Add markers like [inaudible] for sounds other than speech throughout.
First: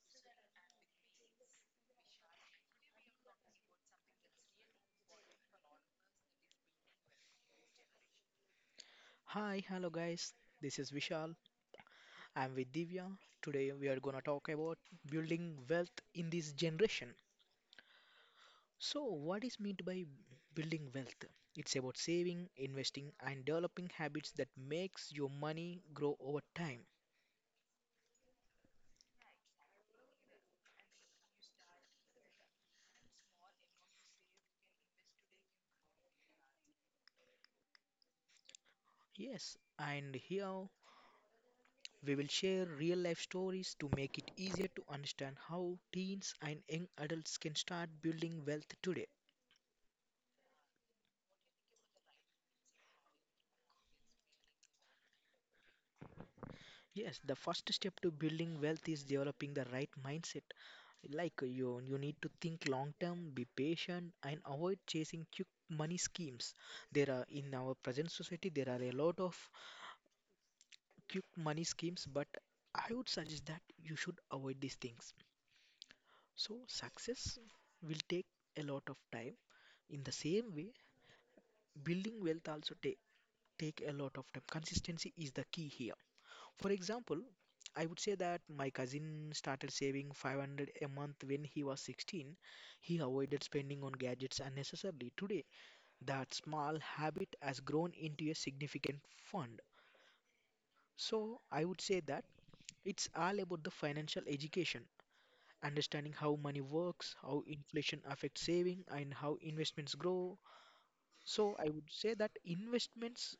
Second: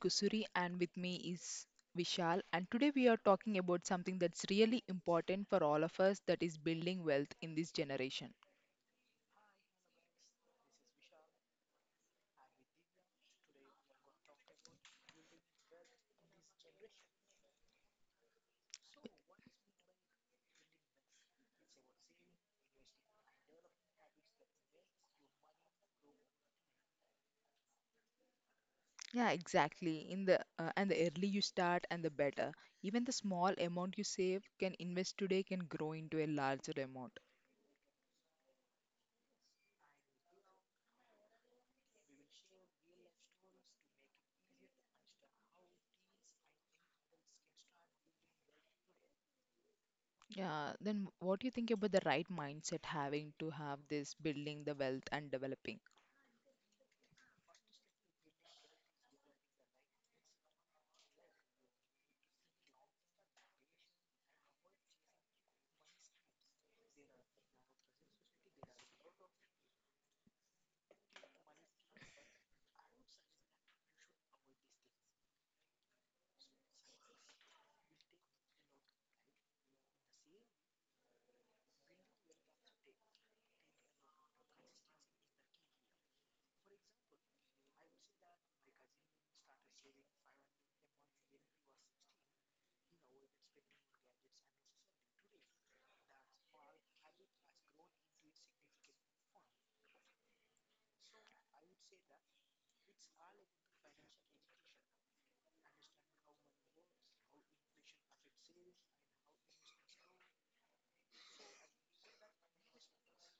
Kusuri and with me is Vishal, and today we are talking about something that's really important for all of us, that is building wealth in this generation. Hi, hello guys. This is Vishal. I'm with Divya. Today we are gonna talk about building wealth in this generation. So, what is meant by building wealth? It's about saving, investing, and developing habits that makes your money grow over time. Yeah, exactly. In the and the early you start and the better. Even the small amount you save can invest today can grow into a larger amount. Yes, and here we will share real life stories to make it easier to understand how teens and young adults can start building wealth today. Yeah, then what do you think about the right mindset having to have this building the wealth and developing? Yes, the first step to building wealth is developing the right mindset. Like you need to think long term, be patient, and avoid chasing quick money schemes. There are in our present society there are a lot of quick money schemes, but I would suggest that you should avoid these things. So success will take a lot of time. In the same way, building wealth also take a lot of time. Consistency is the key here. For example, I would say that my cousin started saving 500 a month when he was 16. He avoided spending on gadgets unnecessarily. Today, that small habit has grown into a significant fund. So, I would say that it's all about the financial education, understanding how money works, how inflation affects saving, and how investments grow. So, I would say that investments,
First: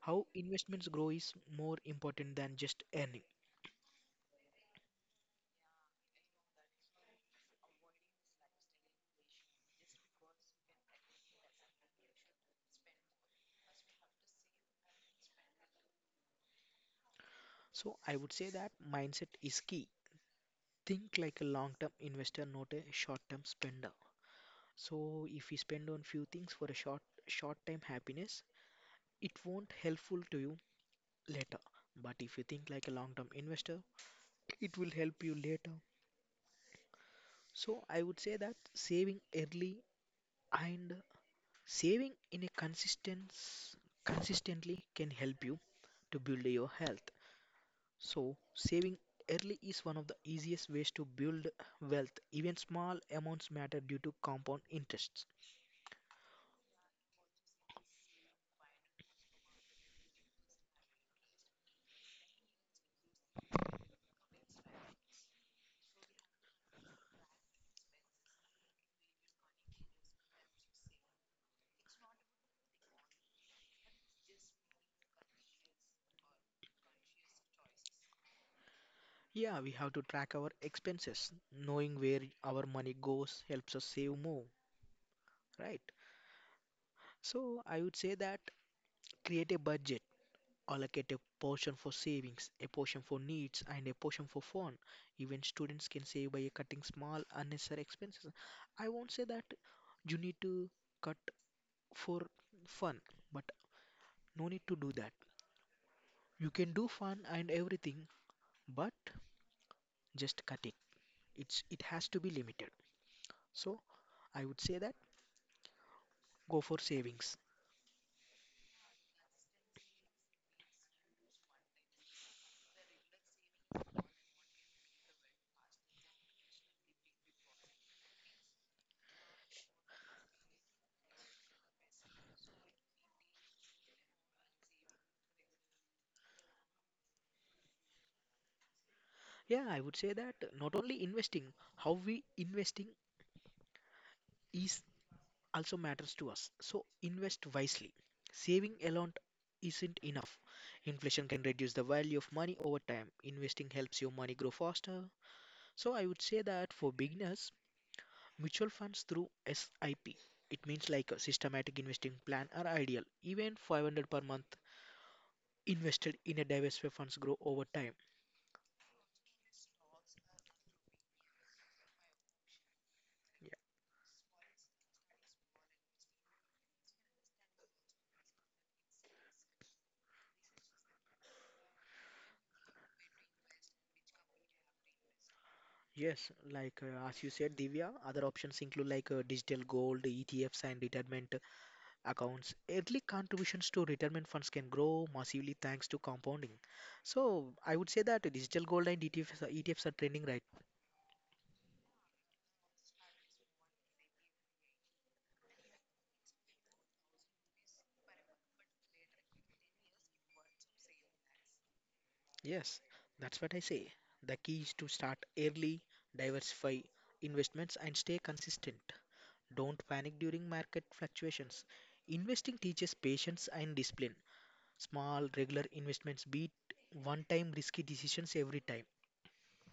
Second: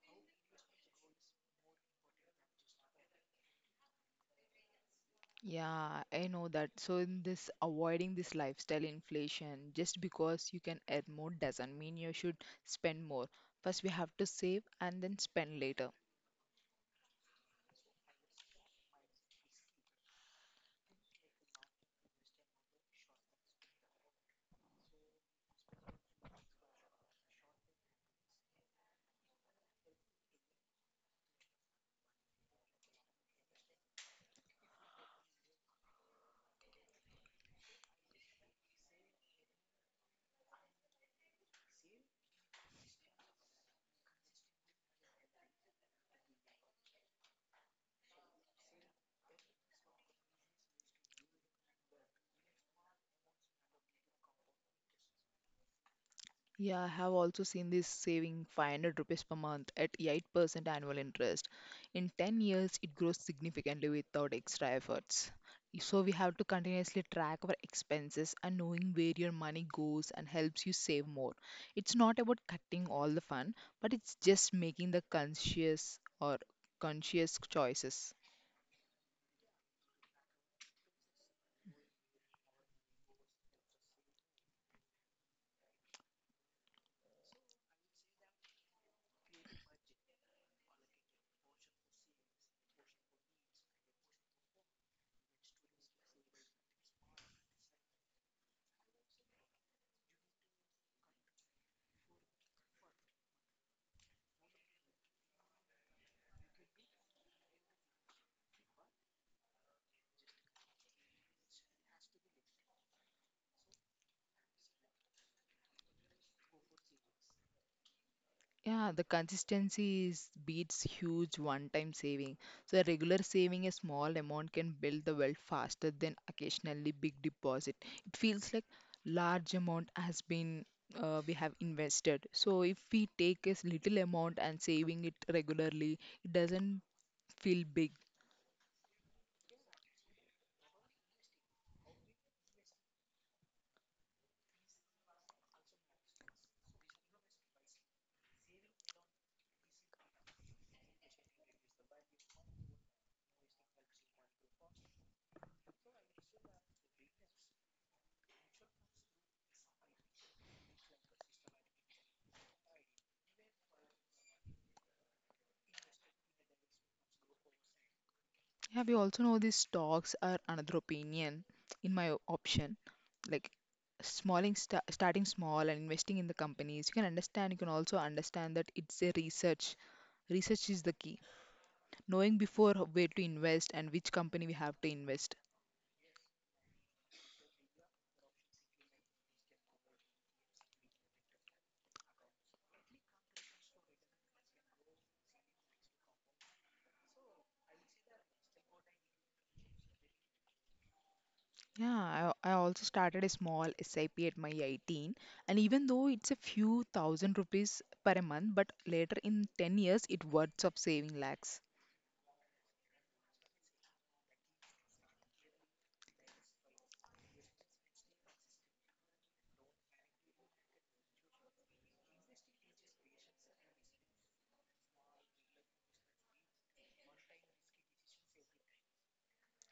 how investments grow is more important than just earning. Yeah, I know that. So in this avoiding this lifestyle inflation, just because you can earn more doesn't mean you should spend more. First we have to save and then spend later. So I would say that mindset is key. Think like a long-term investor, not a short-term spender. So if you spend on few things for a short-term happiness, it won't helpful to you later. But if you think like a long-term investor, it will help you later. So I would say that saving early and saving in a consistently can help you to build your health. So, saving early is one of the easiest ways to build wealth. Even small amounts matter due to compound interests. Yeah, I have also seen this saving 500 rupees per month at 8% annual interest. In 10 years, it grows significantly without extra efforts. So we have to continuously track our expenses and knowing where your money goes and helps you save more. It's not about cutting all the fun, but it's just making the conscious or conscious choices. Yeah, we have to track our expenses. Knowing where our money goes helps us save more, right? So, I would say that create a budget, allocate a portion for savings, a portion for needs, and a portion for fun. Even students can save by cutting small unnecessary expenses. I won't say that you need to cut for fun, but no need to do that. You can do fun and everything, but just cutting. It has to be limited. So I would say that go for savings. Yeah, the consistency is beats huge one-time saving. So a regular saving a small amount can build the wealth faster than occasionally big deposit. It feels like large amount has been we have invested. So if we take a little amount and saving it regularly, it doesn't feel big. Yeah, I would say that not only investing, how we investing is also matters to us. So invest wisely. Saving alone isn't enough. Inflation can reduce the value of money over time. Investing helps your money grow faster. So I would say that for beginners, Mutual funds through SIP. It means like a systematic investing plan are ideal. Even 500 per month invested in a diverse way funds grow over time. Yeah, we also know these stocks are another opinion, in my option. Like Yeah. smalling, sta starting small and investing in the companies, you can understand, you can also understand that it's a research. Research is the key. Knowing before where to invest and which company we have to invest. Yes, like as you said, Divya, other options include like digital gold, ETFs, and retirement accounts. Early contributions to retirement funds can grow massively thanks to compounding. So I would say that digital gold and ETFs, ETFs are trending right. Yeah, I also started a small SIP at my 18, and even though it's a few thousand rupees per month, but later in 10 years, it worths of saving lakhs. Yes, that's what I say. The key is to start early, diversify investments, and stay consistent. Don't panic during market fluctuations. Investing teaches patience and discipline. Small, regular investments beat one time risky decisions every time.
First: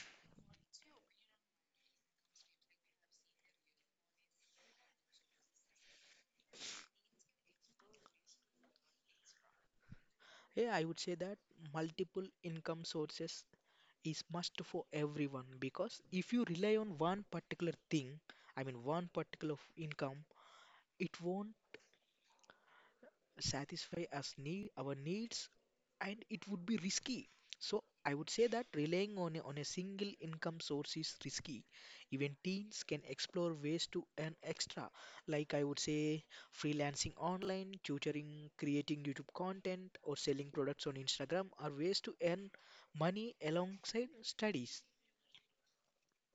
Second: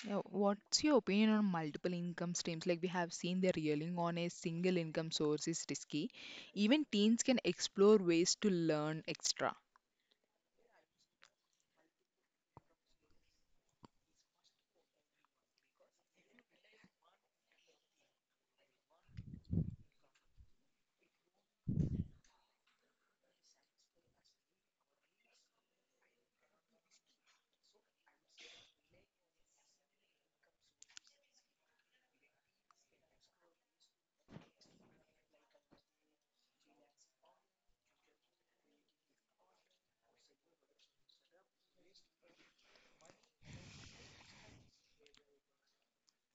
Yeah, what's your opinion on multiple income streams? Like we have seen the relying on a single income source is risky. Even teens can explore ways to learn extra. Yeah, I would say that multiple income sources is must for everyone because if you rely on one particular thing, I mean one particular income, it won't satisfy us need our needs and it would be risky. So I would say that relying on a single income source is risky. Even teens can explore ways to earn extra, like I would say, freelancing, online tutoring, creating YouTube content, or selling products on Instagram are ways to earn money alongside studies.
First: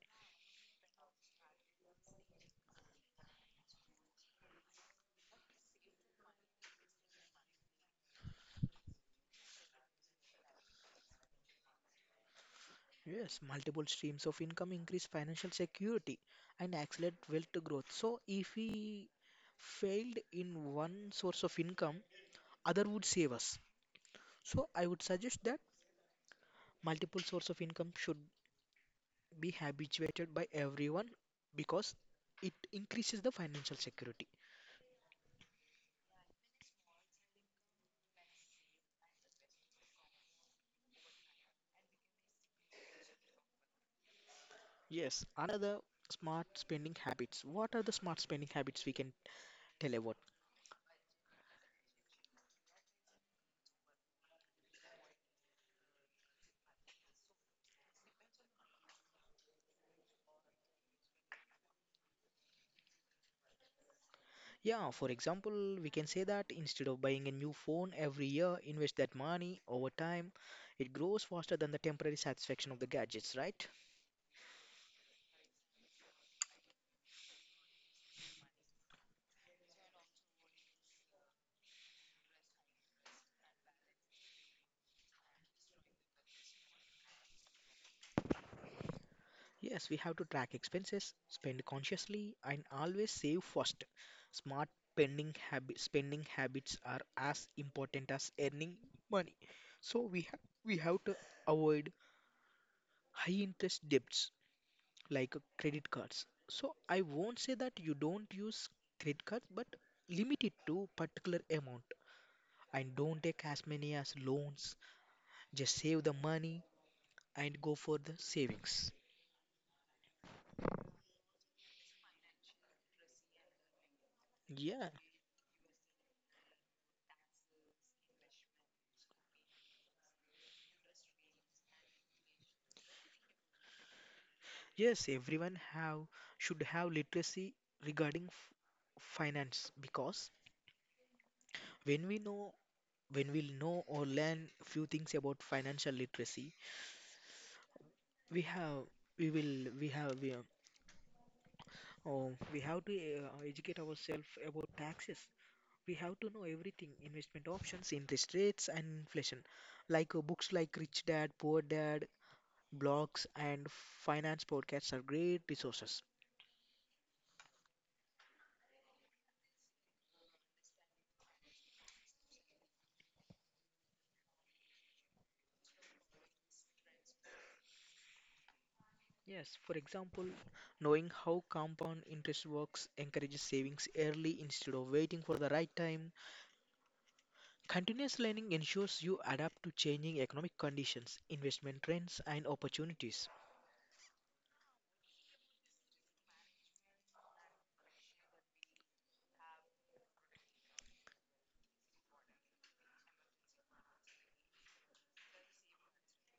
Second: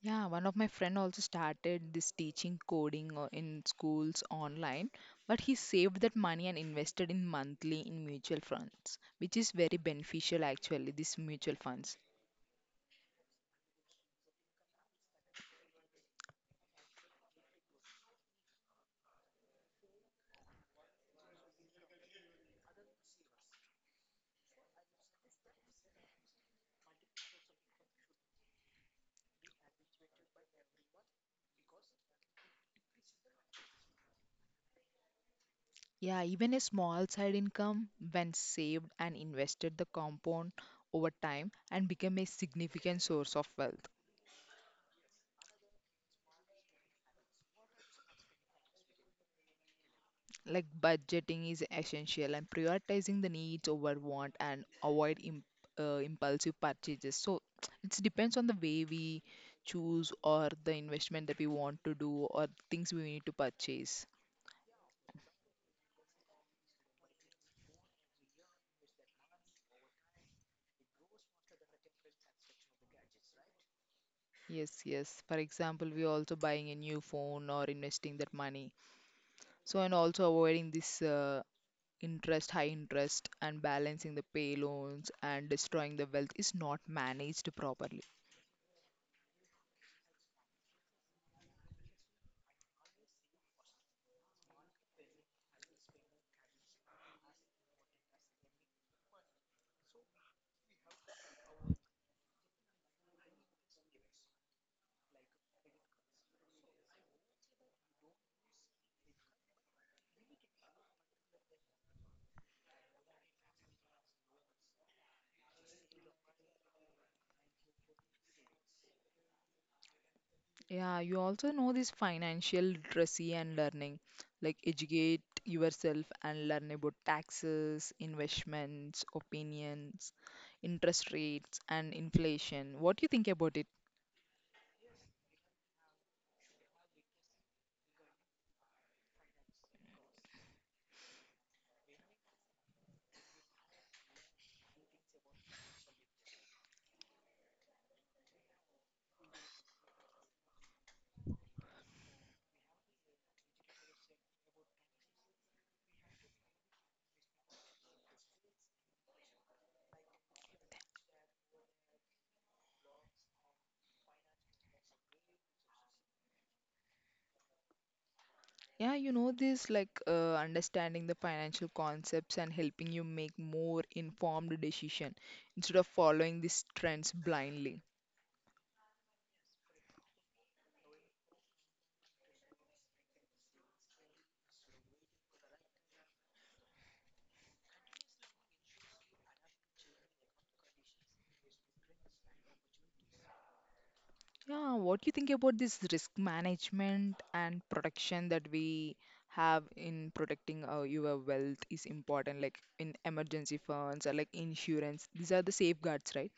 Yeah, one of my friend also started this teaching coding in schools online, but he saved that money and invested in monthly in mutual funds, which is very beneficial actually, these mutual funds. Yes, multiple streams of income increase financial security and accelerate wealth growth. So, if we failed in one source of income, other would save us. So, I would suggest that multiple source of income should be habituated by everyone because it increases the financial security. Yeah, even a small side income when saved and invested the compound over time and become a significant source of wealth. Yes, another smart spending habits. What are the smart spending habits we can tell about? Like budgeting is essential and prioritizing the needs over want and avoid impulsive purchases. So [tsk] it depends on the way we choose or the investment that we want to do or things we need to purchase. Yeah, for example, we can say that instead of buying a new phone every year, invest that money over time. It grows faster than the temporary satisfaction of the gadgets, right? Yes, yes. For example, we are also buying a new phone or investing that money. So, and also avoiding this interest, high interest, and balancing the pay loans and destroying the wealth is not managed properly. Yes, we have to track expenses, spend consciously, and always save first. Smart spending habits are as important as earning money. So we have to avoid high interest debts like credit cards. So I won't say that you don't use credit cards, but limit it to particular amount and don't take as many as loans. Just save the money and go for the savings. Yeah, you also know this financial literacy and learning, like Yeah, educate yourself and learn about taxes, investments, opinions, interest rates, and inflation. What do you think about it? yes, everyone have should have literacy regarding f finance, because when we know, when we know or learn few things about financial literacy, we have we will we have we, oh, we have to educate ourselves about taxes. We have to know everything: investment options, interest rates, and inflation. Like books like Rich Dad Poor Dad, blogs, and finance podcasts are great resources. Yeah, you know this, understanding the financial concepts and helping you make more informed decision instead of following these trends blindly. Yes, for example, knowing how compound interest works encourages savings early instead of waiting for the right time. Continuous learning ensures you adapt to changing economic conditions, investment trends, and opportunities. Yeah, what do you think about this risk management and protection that we have in protecting your wealth is important, like in emergency funds or like insurance. These are the safeguards, right?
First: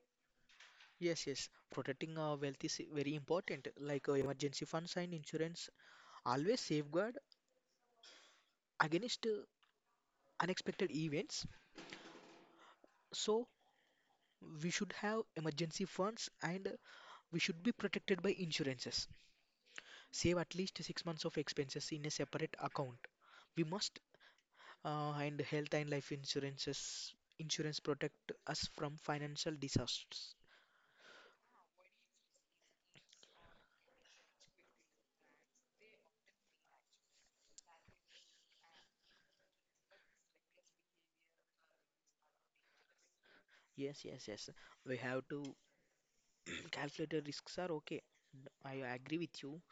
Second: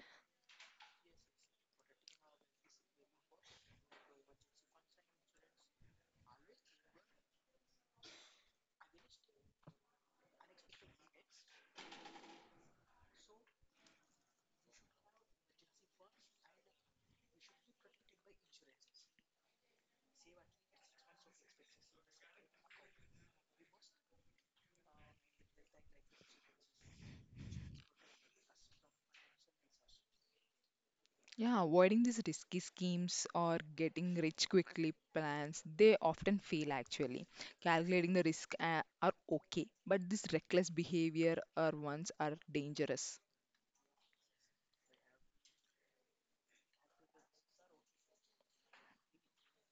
Yes, yes, protecting our wealth is very important. Like emergency funds and insurance always safeguard against unexpected events. So we should have emergency funds and we should be protected by insurances. Save at least 6 months of expenses in a separate account. We must and health and life insurance protect us from financial disasters. Yeah, avoiding these risky schemes or getting rich quickly plans, they often fail actually. Calculating the risk are okay, but this reckless behavior are ones are dangerous. Yes, yes, yes. We have to [clears throat] calculate the risks are okay. I agree with you.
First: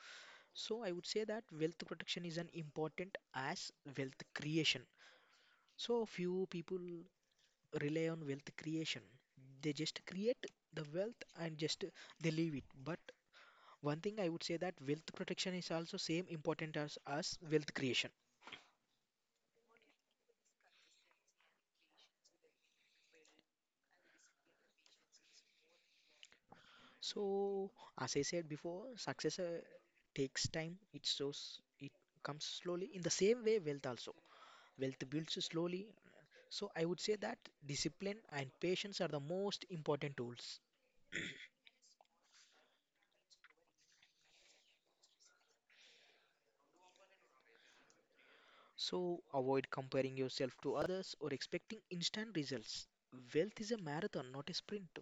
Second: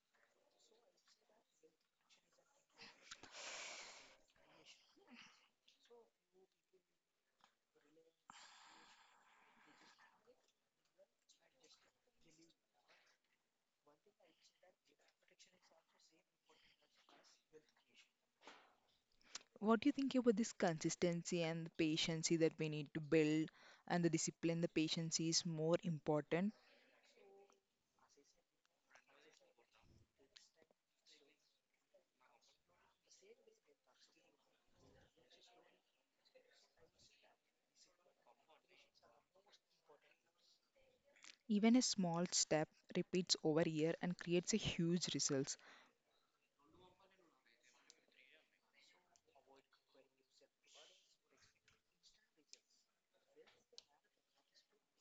So I would say that wealth protection is an important as wealth creation. So few people rely on wealth creation. They just create the wealth and just they leave it. But one thing I would say that wealth protection is also same important as wealth creation. What do you think about this consistency and the patience that we need to build and the discipline, the patience is more important. So as I said before, success takes time. It comes slowly. In the same way, wealth builds slowly. So I would say that discipline and patience are the most important tools. Even a small step repeats over a year and creates a huge results. So avoid comparing yourself to others or expecting instant results. Wealth is a marathon, not a sprint.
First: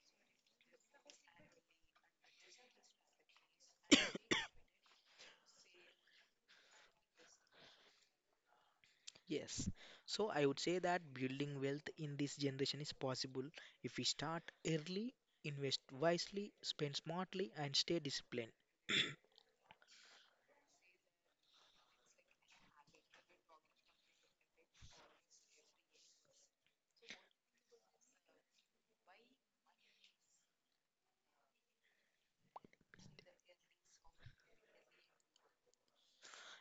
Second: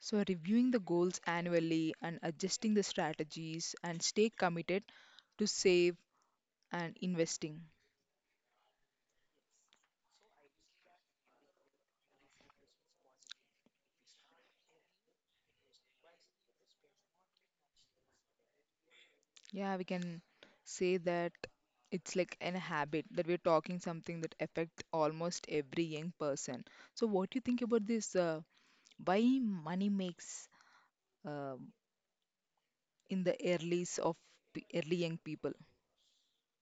So reviewing the goals annually and adjusting the strategies and stay committed to save and investing. Yes. So I would say that building wealth in this generation is possible if we start early, invest wisely, spend smartly, and stay disciplined. Yeah, we can say that it's like an habit that we're talking something that affects almost every young person. So what do you think about this why money makes um, in the earlys of early young people.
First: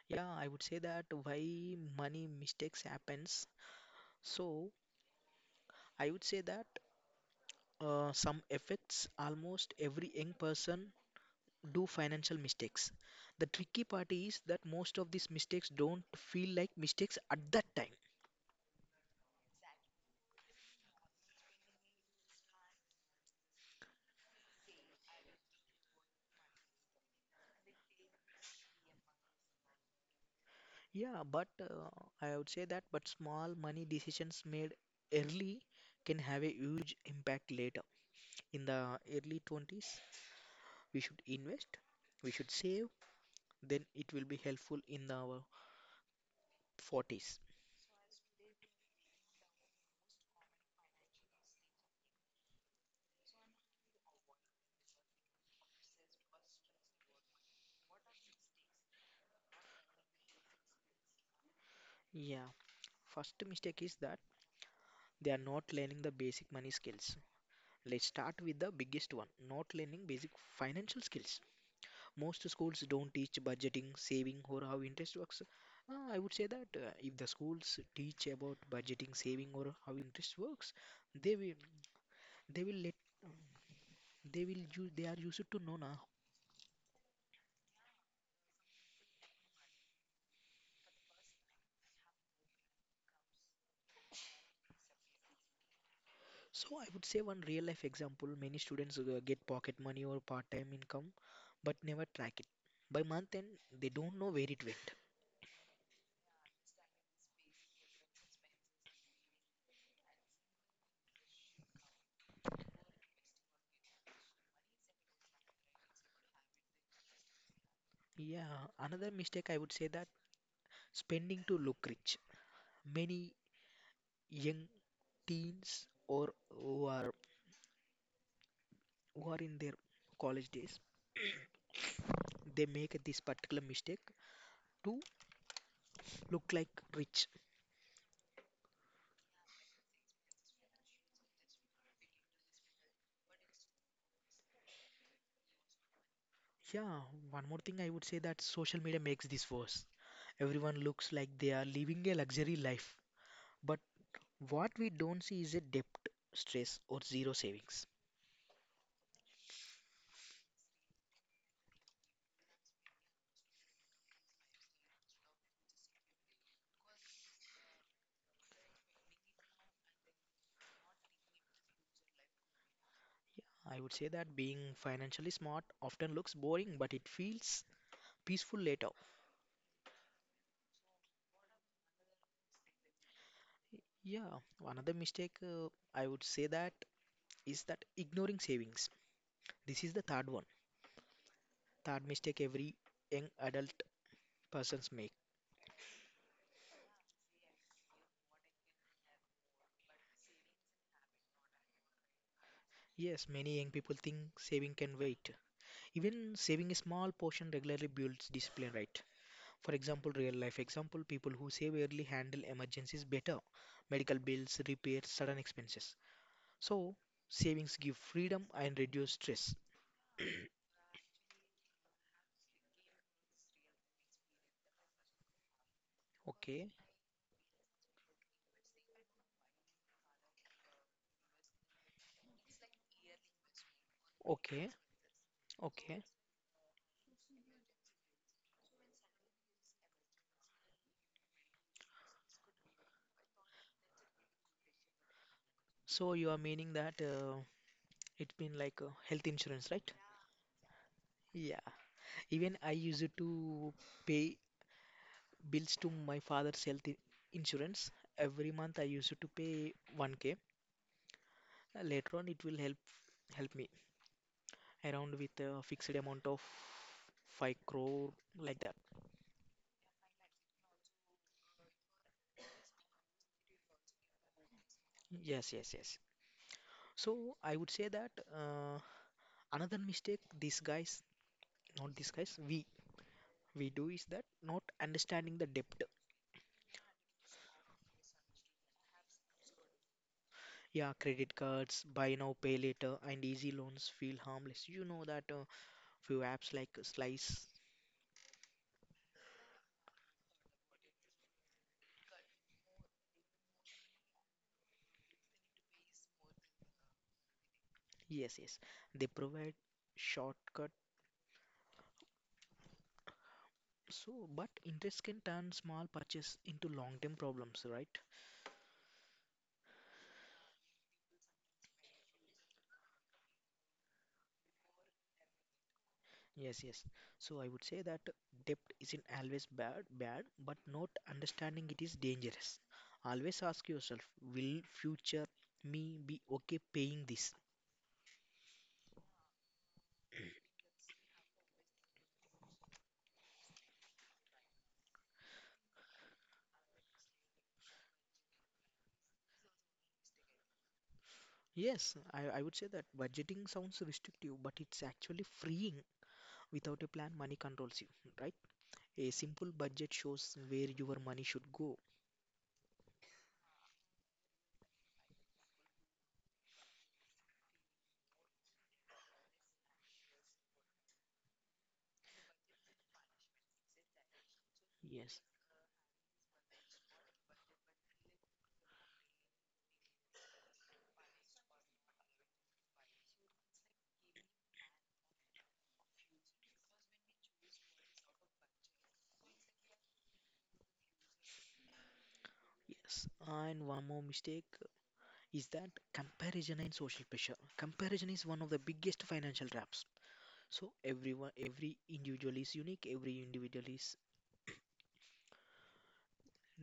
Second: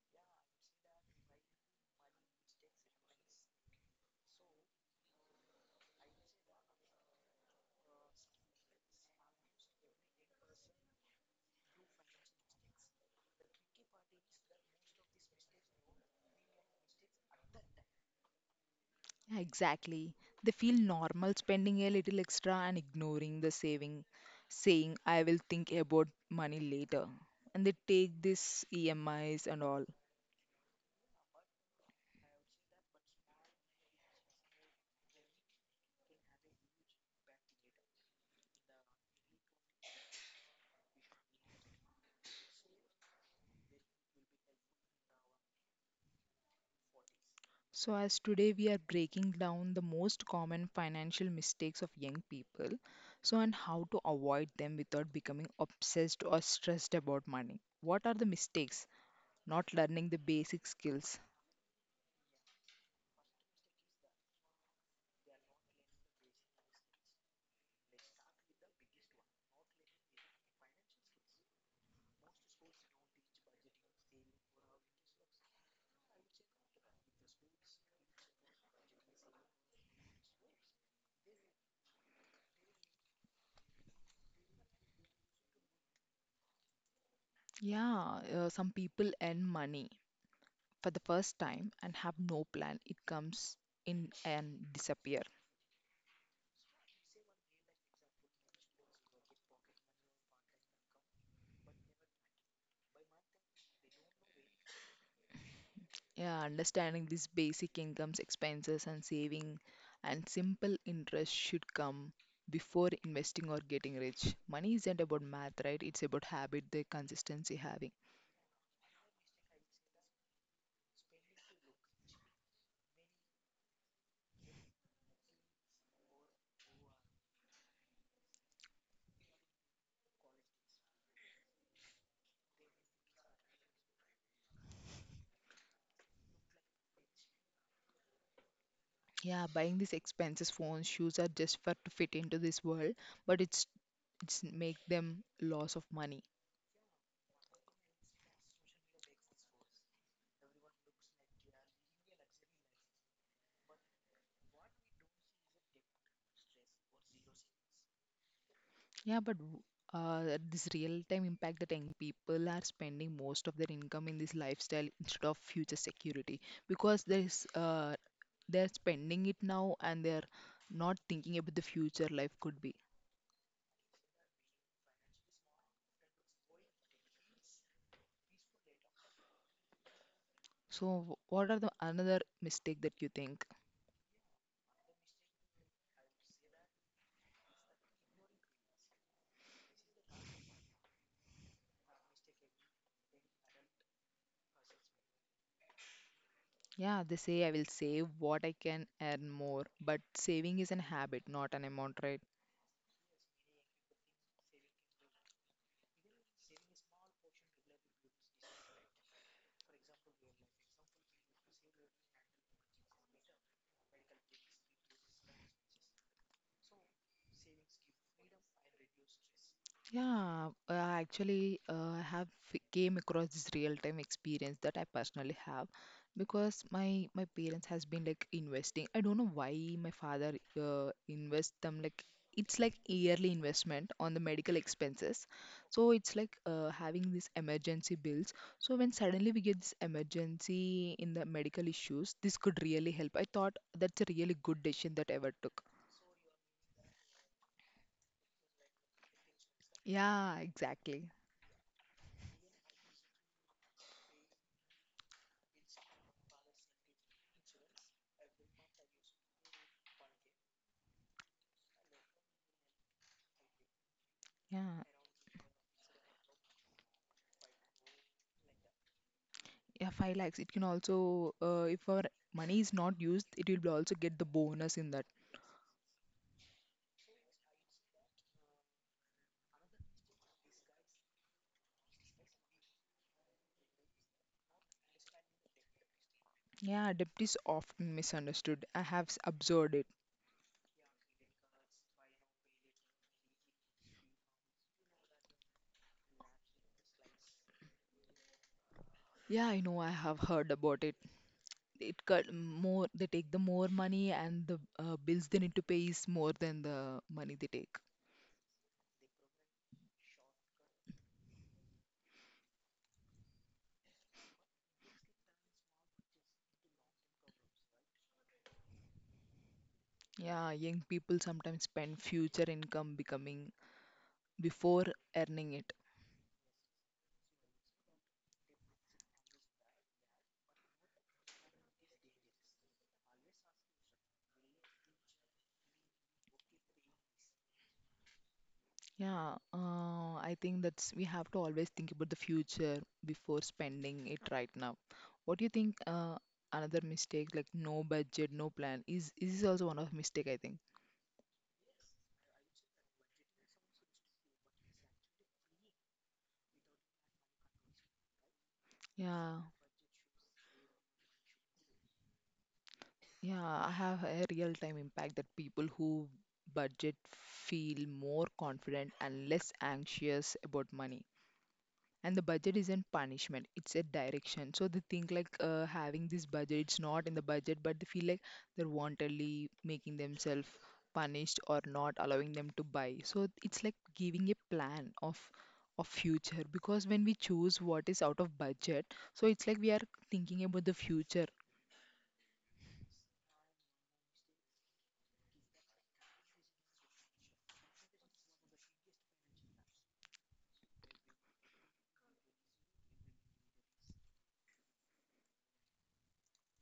Yeah, I would say that why money mistakes happens. So I would say that some effects almost every young person do financial mistakes. The tricky part is that most of these mistakes don't feel like mistakes at that time. Exactly. They feel normal spending a little extra and ignoring the saving, saying, I will think about money later. And they take this EMIs and all. Yeah, but I would say that, but small money decisions made early can have a huge impact later. In the early 20s, we should invest, we should save, then it will be helpful in our 40s. So, as today we are breaking down the most common financial mistakes of young people, so and how to avoid them without becoming obsessed or stressed about money. What are the mistakes? Not learning the basic skills. Yeah, first mistake is that they are not learning the basic money skills. Let's start with the biggest one, not learning basic financial skills. Most schools don't teach budgeting, saving, or how interest works. I would say that if the schools teach about budgeting, saving, or how interest works, they will they will let they are used to know now. Yeah, some people earn money for the first time and have no plan. It comes in and disappear. So I would say one real life example: many students get pocket money or part time income, but never track it. By month end, they don't know where it went. Yeah, understanding these basic incomes, expenses, and saving and simple interest should come before investing or getting rich. Money isn't about math, right? It's about habit, the consistency having. Yeah, another mistake I would say that spending to look rich. Many young teens or who are in their college days they make this particular mistake to look like rich. Yeah, buying these expenses, phones, shoes are just for to fit into this world, but it's make them loss of money. Yeah, one more thing I would say that social media makes this worse. Everyone looks like they are living a luxury life, but what we don't see is a debt, stress, or zero savings. Yeah, but this real-time impact that young people are spending most of their income in this lifestyle instead of future security because there is they're spending it now and they're not thinking about the future life could be. Yeah, I would say that being financially smart often looks boring, but it feels peaceful later. So, what are the another mistake that you think? Yeah, another mistake I would say that is that ignoring savings. This is the third one, third mistake every young adult persons make. Yeah, they say I will save what I can earn more, but saving is an habit, not an amount, right? Yes, many young people think saving can wait. Even saving a small portion regularly builds discipline, right? For example, real life example, people who save early handle emergencies better: medical bills, repairs, sudden expenses. So, savings give freedom and reduce stress. Yeah, actually, I have came across this real-time experience that I personally have because Okay, my parents has been like investing. I don't know why my father invest them like it's like yearly investment on the medical okay, expenses. So okay. it's like having these emergency bills. So when suddenly we get this emergency in the medical issues, this could really help. I thought that's a really good decision that ever took. So you are meaning that it's been like health insurance, right? Yeah, exactly. Yeah. Even I used to pay bills to my father's insurance. Every month I used to pay 1k. Later on, it will help me Yeah. around with a fixed amount of 5 crore like that. Yeah, 5 lakhs, it can also, if our money is not used, it will also get the bonus in that. Yes, yes, yes. So I would say that another mistake these guys, not these guys, we do is that not understanding the depth. Yeah, debt is often misunderstood. I have observed it. Yeah, credit cards, buy now, pay later, and easy loans feel harmless. You know that few apps like Slice, Yeah, I know, I have heard about it. It cut more, they take the more money, and the bills they need to pay is more than the money they take. yes, yes, they provide shortcut. So, but interest can turn small purchase into long-term problems, right? Yeah, young people sometimes spend future income becoming before earning it. Yes, yes. So I would say that depth isn't always bad, but not understanding it is dangerous. Always ask yourself, will future me be okay paying this? Yeah, I think that's we have to always think about the future before spending it right now. What do you think? Another mistake like no budget, no plan is also one of mistake I think. Yes, I would say that budgeting sounds restrictive, but it's actually freeing. Without a plan, money controls you, right? A Yeah, simple budget shows where your money should go. yeah, I have a real time impact that people who budget feel more confident and less anxious about money. And the budget isn't punishment, it's a direction, so they think Yes. like having this budget, it's not in the budget, but they feel like they're wantonly making themselves punished or not allowing them to buy, so it's like giving a plan of future because when we choose what is out of budget, so it's like we are thinking about the future. Yes, and one more mistake is that comparison and social pressure. Comparison is one of the biggest financial traps. So everyone, every individual is unique, every individual is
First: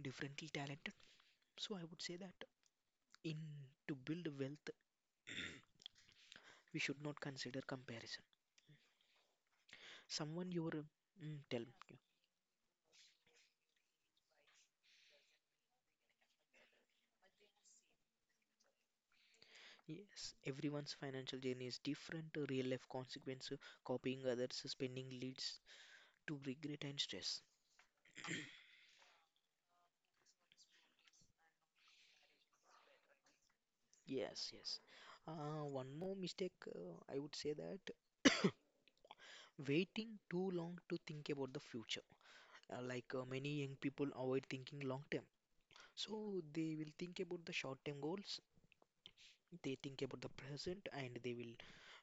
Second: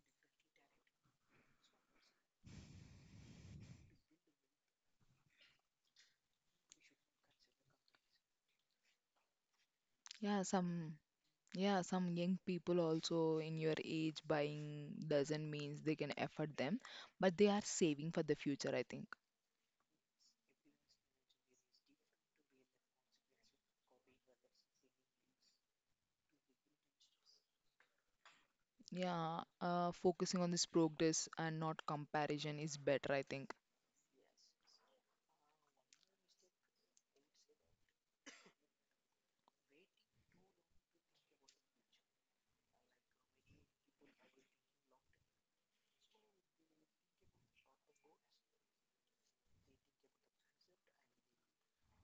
differently talented. So I would say that in to build wealth, [clears throat] we should not consider comparison. Yeah, Someone your some, tell yeah, me. some young people also in your age buying doesn't means they can afford them, but they are saving for the future I think. Yes, everyone's financial journey is different. Real life consequence, copying others, spending leads to regret and stress. Yeah, focusing on this progress and not comparison is better, I think. Yes, yes. One more mistake, I would say that waiting too long to think about the future. Like many young people avoid thinking long term. So they will think about the short-term goals, they think about the present, and they will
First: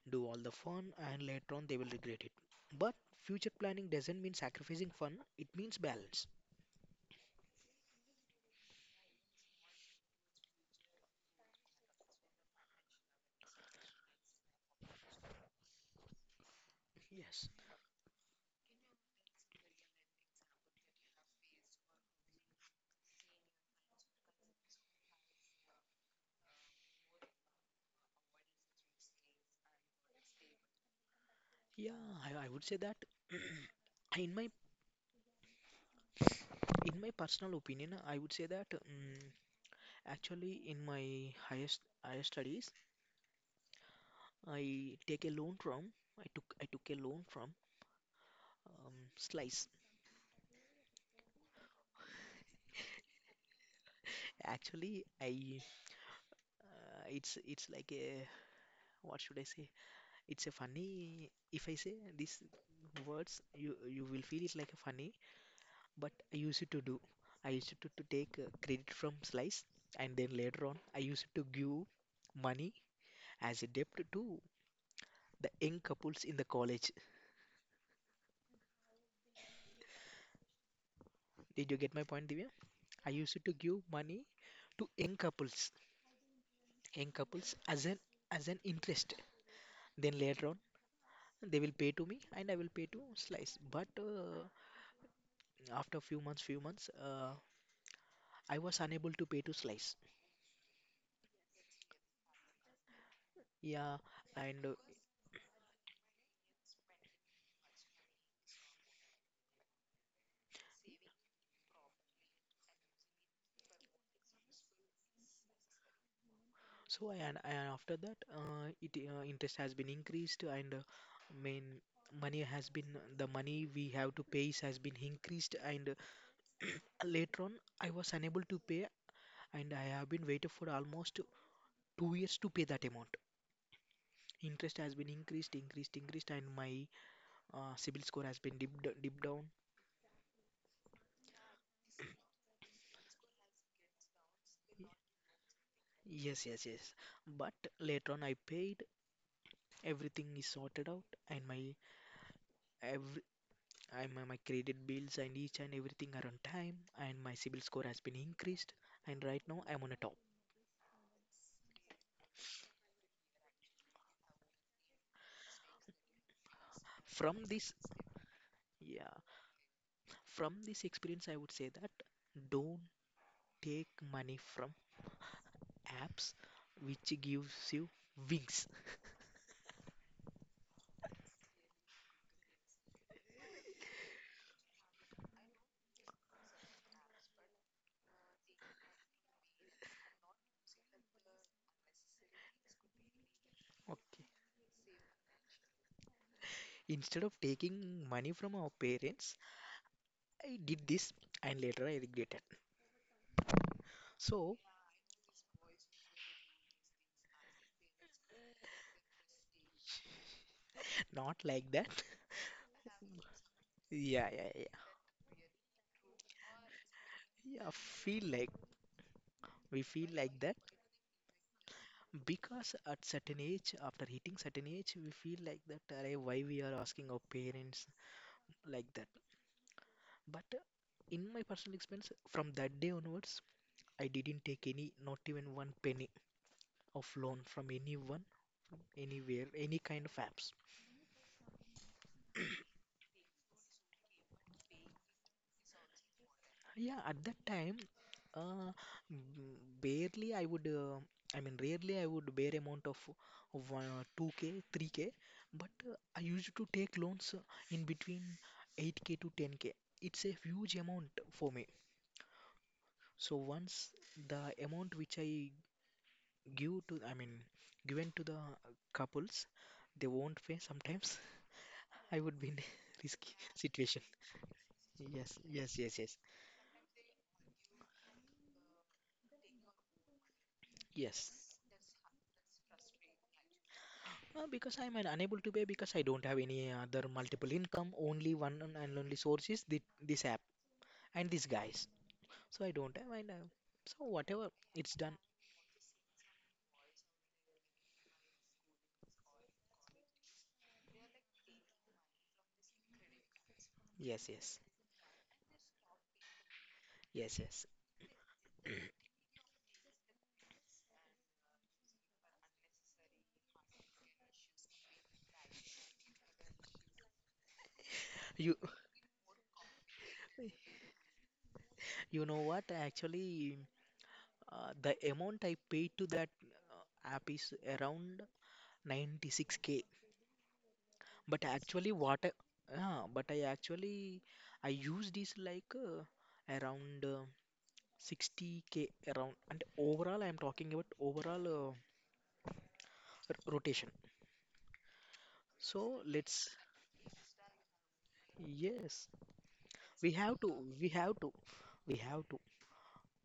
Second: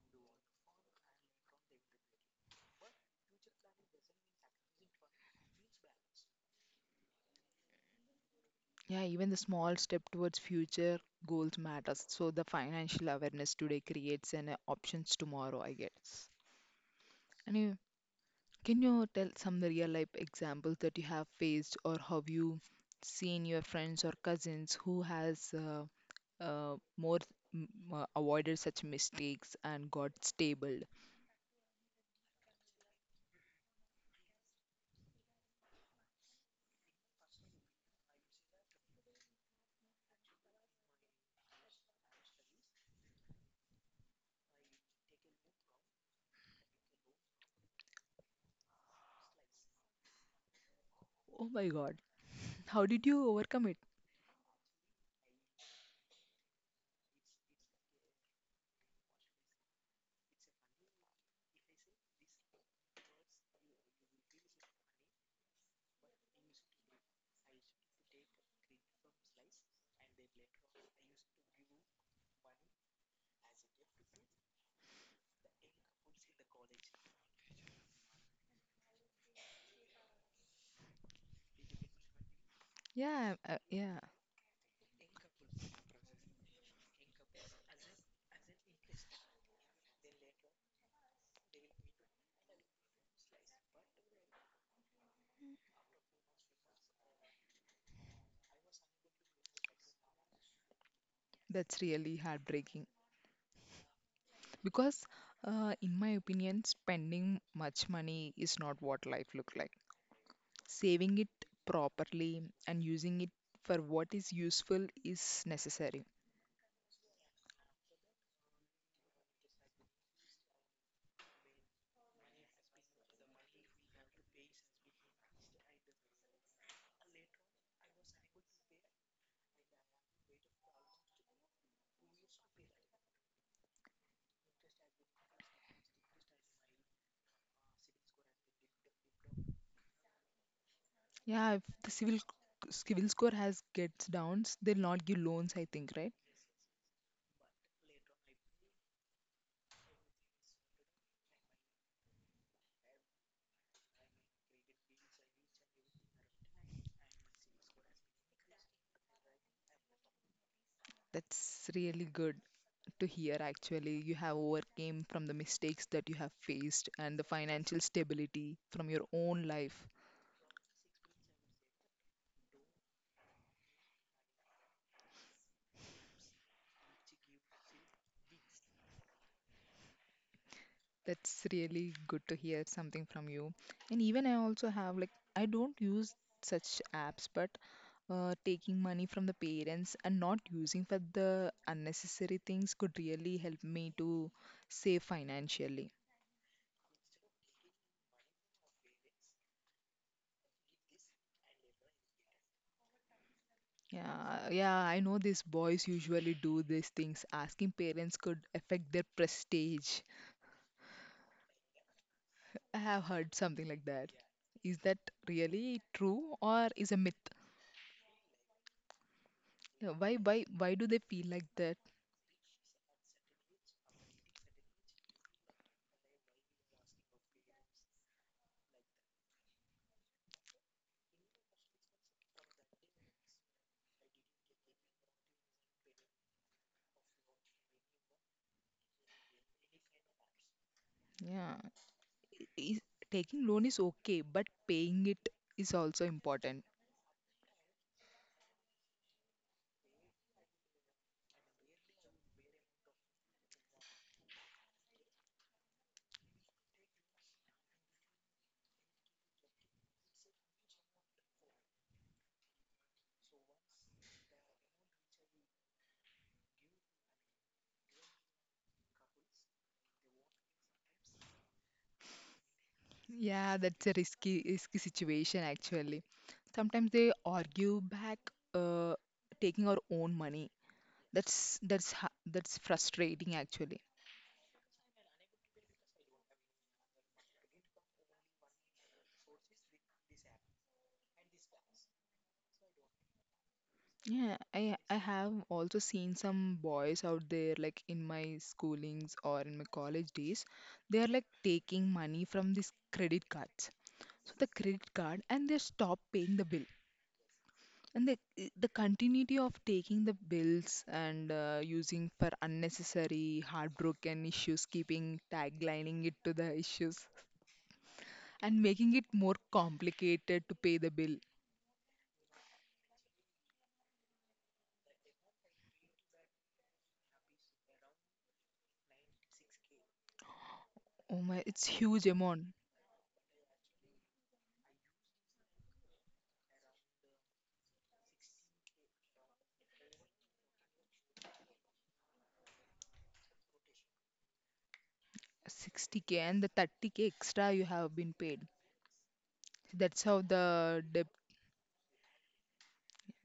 do all the fun, and later on they will regret it. But future planning doesn't mean sacrificing fun, it means balance. Yeah, even the small step towards future goals matters. So the financial awareness today creates an options tomorrow, I guess. Yes. And you, can you tell some real life examples that you have faced or have you seen your friends or cousins who has more mm, avoided such mistakes and got stable? Yeah, I would say that. [clears throat] In my in my personal opinion, I would say that actually in my highest higher studies, I take a loan from I took a loan from Slice. Oh my God, how did you overcome it? Actually, I, it's like a what should I say? It's a funny, if I say these words, you will feel it like a funny, but I used to do. I used to take credit from Slice, and then later on, I used to give money as a debt to the young couples in the college. Did you get my point, Divya? I Yeah, used to give yeah. money to young couples as an interest. Then later on, they will pay to me, and I will pay to Slice. But after few months, I was unable to pay to Slice. That's really heartbreaking Yeah, and because, in my opinion, spending much money is not what life look like. Saving it properly and using it for what is useful is necessary. so and after that, it interest has been increased, and main money has been the money we have to has been increased, and uh, [clears throat] later on I was unable to pay, and I have been waited for almost 2 years to pay that amount. Interest has been increased, and my CIBIL score has been dipped, dipped down. Yeah, if the civil civil score has gets downs, they'll not give loans, I think, right? Yes, yes, yes. But later on, I paid everything is sorted out and my every my credit bills and each and everything are on time and my CIBIL score has been increased and right now I'm on a top. That's really good to hear actually. You have overcame from the mistakes that you have faced and the From this financial stability from your yeah, own life. from this experience I would say that don't take money from apps which gives you wings. That's really good to hear something from you. And even I also have like I don't use such apps, but taking money from the parents and not using for the unnecessary things could really help me Okay. to save financially. Instead of taking money from our parents, I did this and later I regretted. Yeah, So yeah, I know these boys usually do these things. Asking parents could affect their prestige. not like that. [laughs] I have heard something like that. Yeah, yeah, yeah. Is that really true or is a myth? Yeah, feel like we Yeah, feel why, like that. why do they feel like that? Because at certain age, after hitting certain age, we feel like that, "Arey, why we are asking our parents like that. But in my personal experience, from that day onwards, I didn't take any, not even one penny of loan from anyone, from anywhere, any kind of apps. Yeah. Is, taking loan is okay, but paying it is also important. Yeah, at that time, uh, barely I would, I mean, rarely I would bear amount of 2K, 3K, but I used to take loans in between 8K to 10K. It's a huge amount for me. So once the amount which I give to, I mean, given to the couples, they won't pay sometimes. [laughs] I would be in a [laughs] risky Yeah, that's a situation. risky Yes, situation yes, yes, actually. yes, Sometimes they argue back uh, taking our own money. yes. That's frustrating actually. Because unable to pay because I don't have any other multiple income, only one and only source is this app and these guys. So I don't have and so Yeah, whatever it's I done. have also seen some boys out there like in my schoolings or in my college days. They are like taking money from these credit cards. Yes, So the yes, credit card and they stop paying the bill. yes, yes. And the continuity of taking the bills and using for unnecessary heartbroken issues, keeping taglining it to the issues You and making it more complicated to pay [laughs] the bill. you know what? Actually, the amount I paid to that app is around 96K. Oh my, But it's actually, huge what? amount, I, but I actually I used is like around 60K around. And overall, I'm talking about overall. Rotation. So 60k and the let's 30k extra you have been paid. yes, That's we how have to the we debt. have to we have to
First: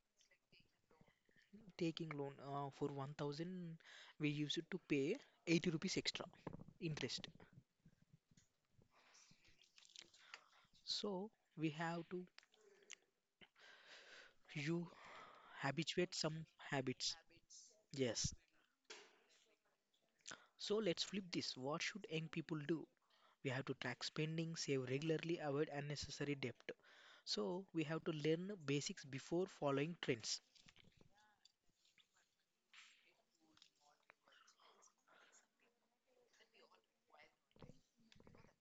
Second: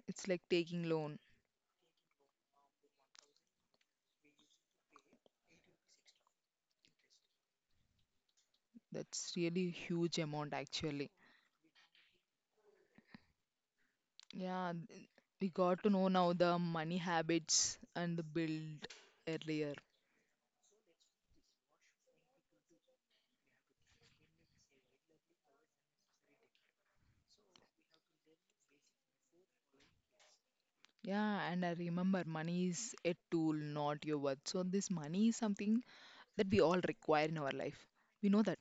It's like taking loan. taking loan for 1000 we use it to pay 80 rupees extra interest. That's really huge amount actually. So we have to Yeah, you we got to know habituate now some the money habits. habits and the Yes. build earlier. So let's flip this. What should young people do? We have to track spending, save regularly, avoid unnecessary debt. So we have to learn basics before following trends. Yeah, and I remember money is a tool, not your worth. So, this money is something that we all require in our life. We know that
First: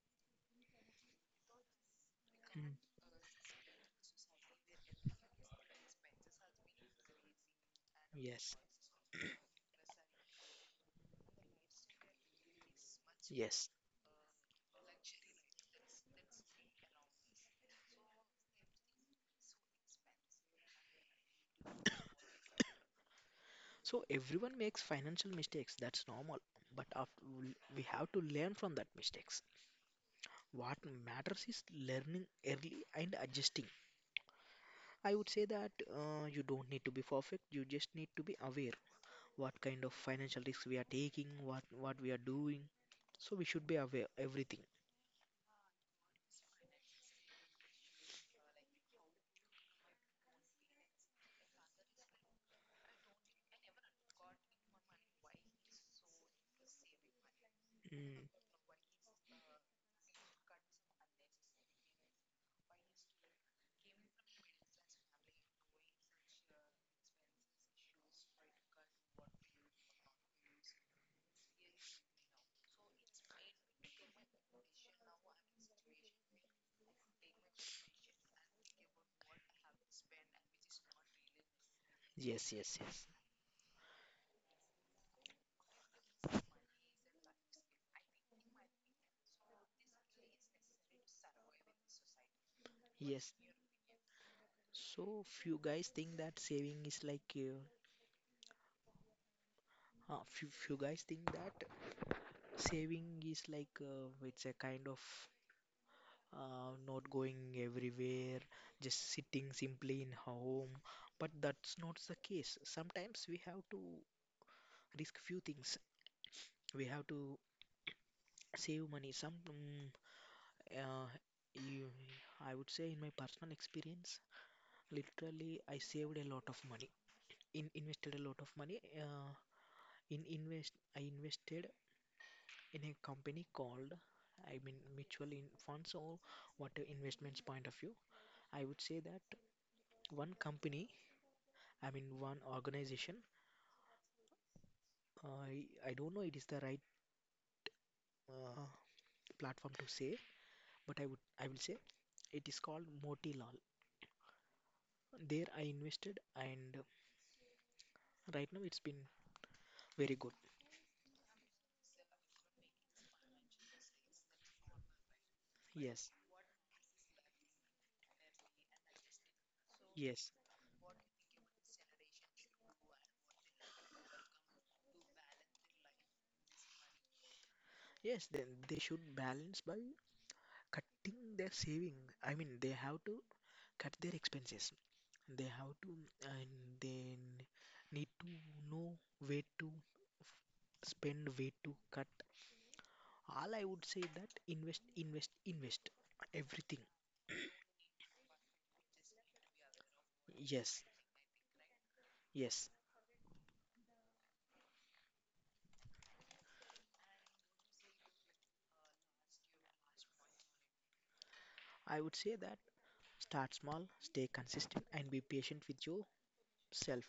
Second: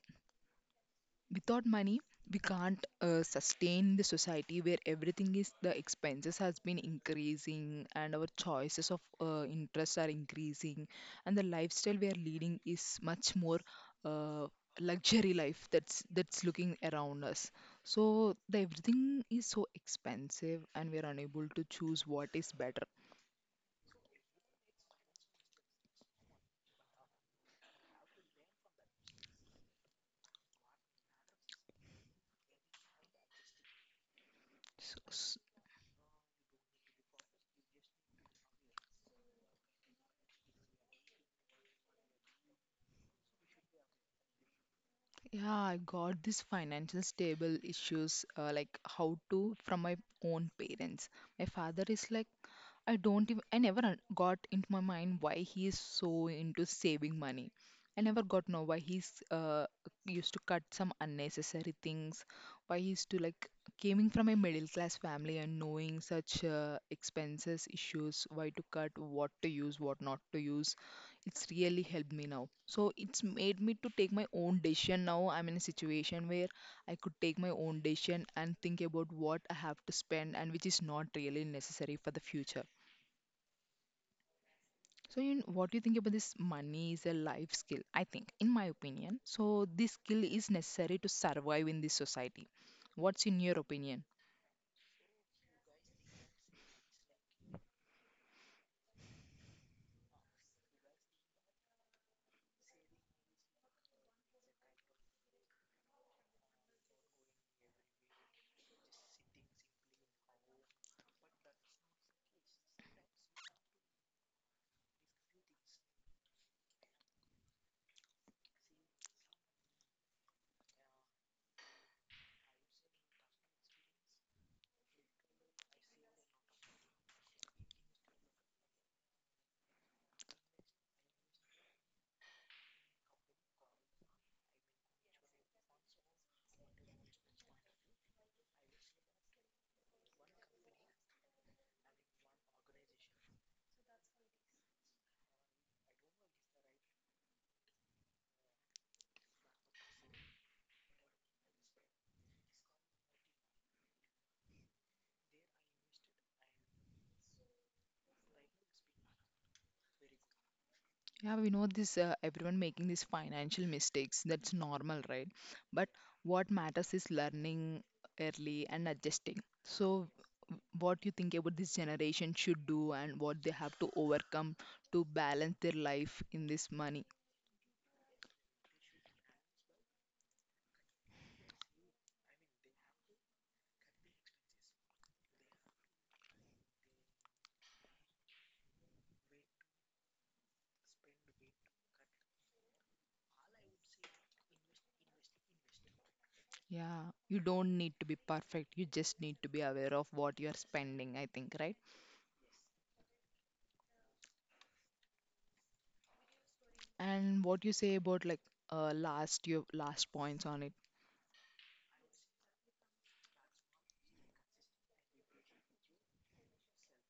without money, we Mm, can't sustain the society where everything is the expenses has been increasing and our yes, choices of interests are increasing and the lifestyle we are leading is much more yes. uh, luxury life that's looking around us. So the everything is so expensive and we are unable to choose what is better. So everyone makes financial mistakes, that's normal. But after we have to learn from that mistakes. What matters is learning early and adjusting. So, I would say that you don't need to be perfect. You just need to be aware what kind of financial risks we are taking, what we are doing. So we should be aware everything. yeah, I got this financial stable issues, like how to from my own parents. My father is like I don't even, I never got into my mind why he is so into saving money. I never Mm, got know why he's used to cut some unnecessary things, why he used to like coming from a middle class family and knowing such expenses issues, why to cut, what to use, what not to use. It's really helped me now. So it's made me to take my own decision now. I'm in a situation where I could take my own decision and think about what I have to spend and which is not really necessary for the yes, future. yes, yes, So, you, what do you think about this? Money is a life skill, I think, in my opinion. So, this skill is necessary to survive in this society. What's yes. in your opinion? So few guys think that saving is like. Few guys think that saving is like it's a kind of not going everywhere, just sitting simply in home. But that's not the case. Sometimes we have to risk few things. We have to save money. Some, uh, you, I would say, in my personal experience, literally I saved a lot of money. In invested a lot of money. I invested in a company called. I mean, mutual in funds or what investments point of view, I would say that one company I am in one organization. I don't know it is the right uh, platform to say, but I will say it is called Motilal. There I invested, and right now it's been very good. Yeah, we know this, everyone making these financial mistakes. That's normal, right? But Yes, what matters is learning early and adjusting. So, yes, what do you think about this generation should do and what they have to overcome to balance their life in this money? yes. Then they should balance by cutting their saving. I mean, they have to cut their expenses. They have to, and they need to know where to spend, where to cut, all I would say that invest, invest, invest everything. Yeah, you don't need to be perfect. You just need to be aware of what you're Yes, spending, I think, right? yes. And what you say about like last your last points on it. I would say that start small, stay consistent, and be patient with yourself.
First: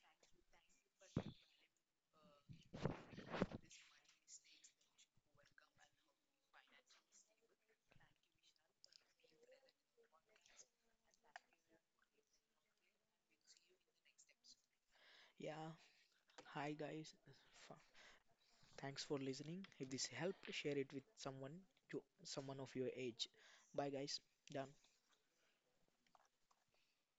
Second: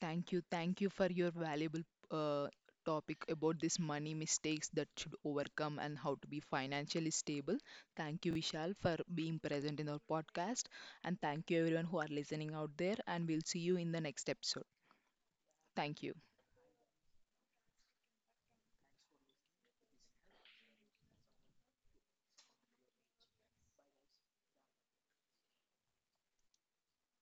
Thank you for your valuable uh, topic about this money mistakes that should overcome and how to be financially stable. Thank you, Vishal, for being present in our podcast, and thank you everyone who are listening out there. And we'll see you in the next episode. Yeah. Thank you. Hi guys. F- thanks for listening. If this helped, share it with someone, you, someone of your age. Bye guys. Done.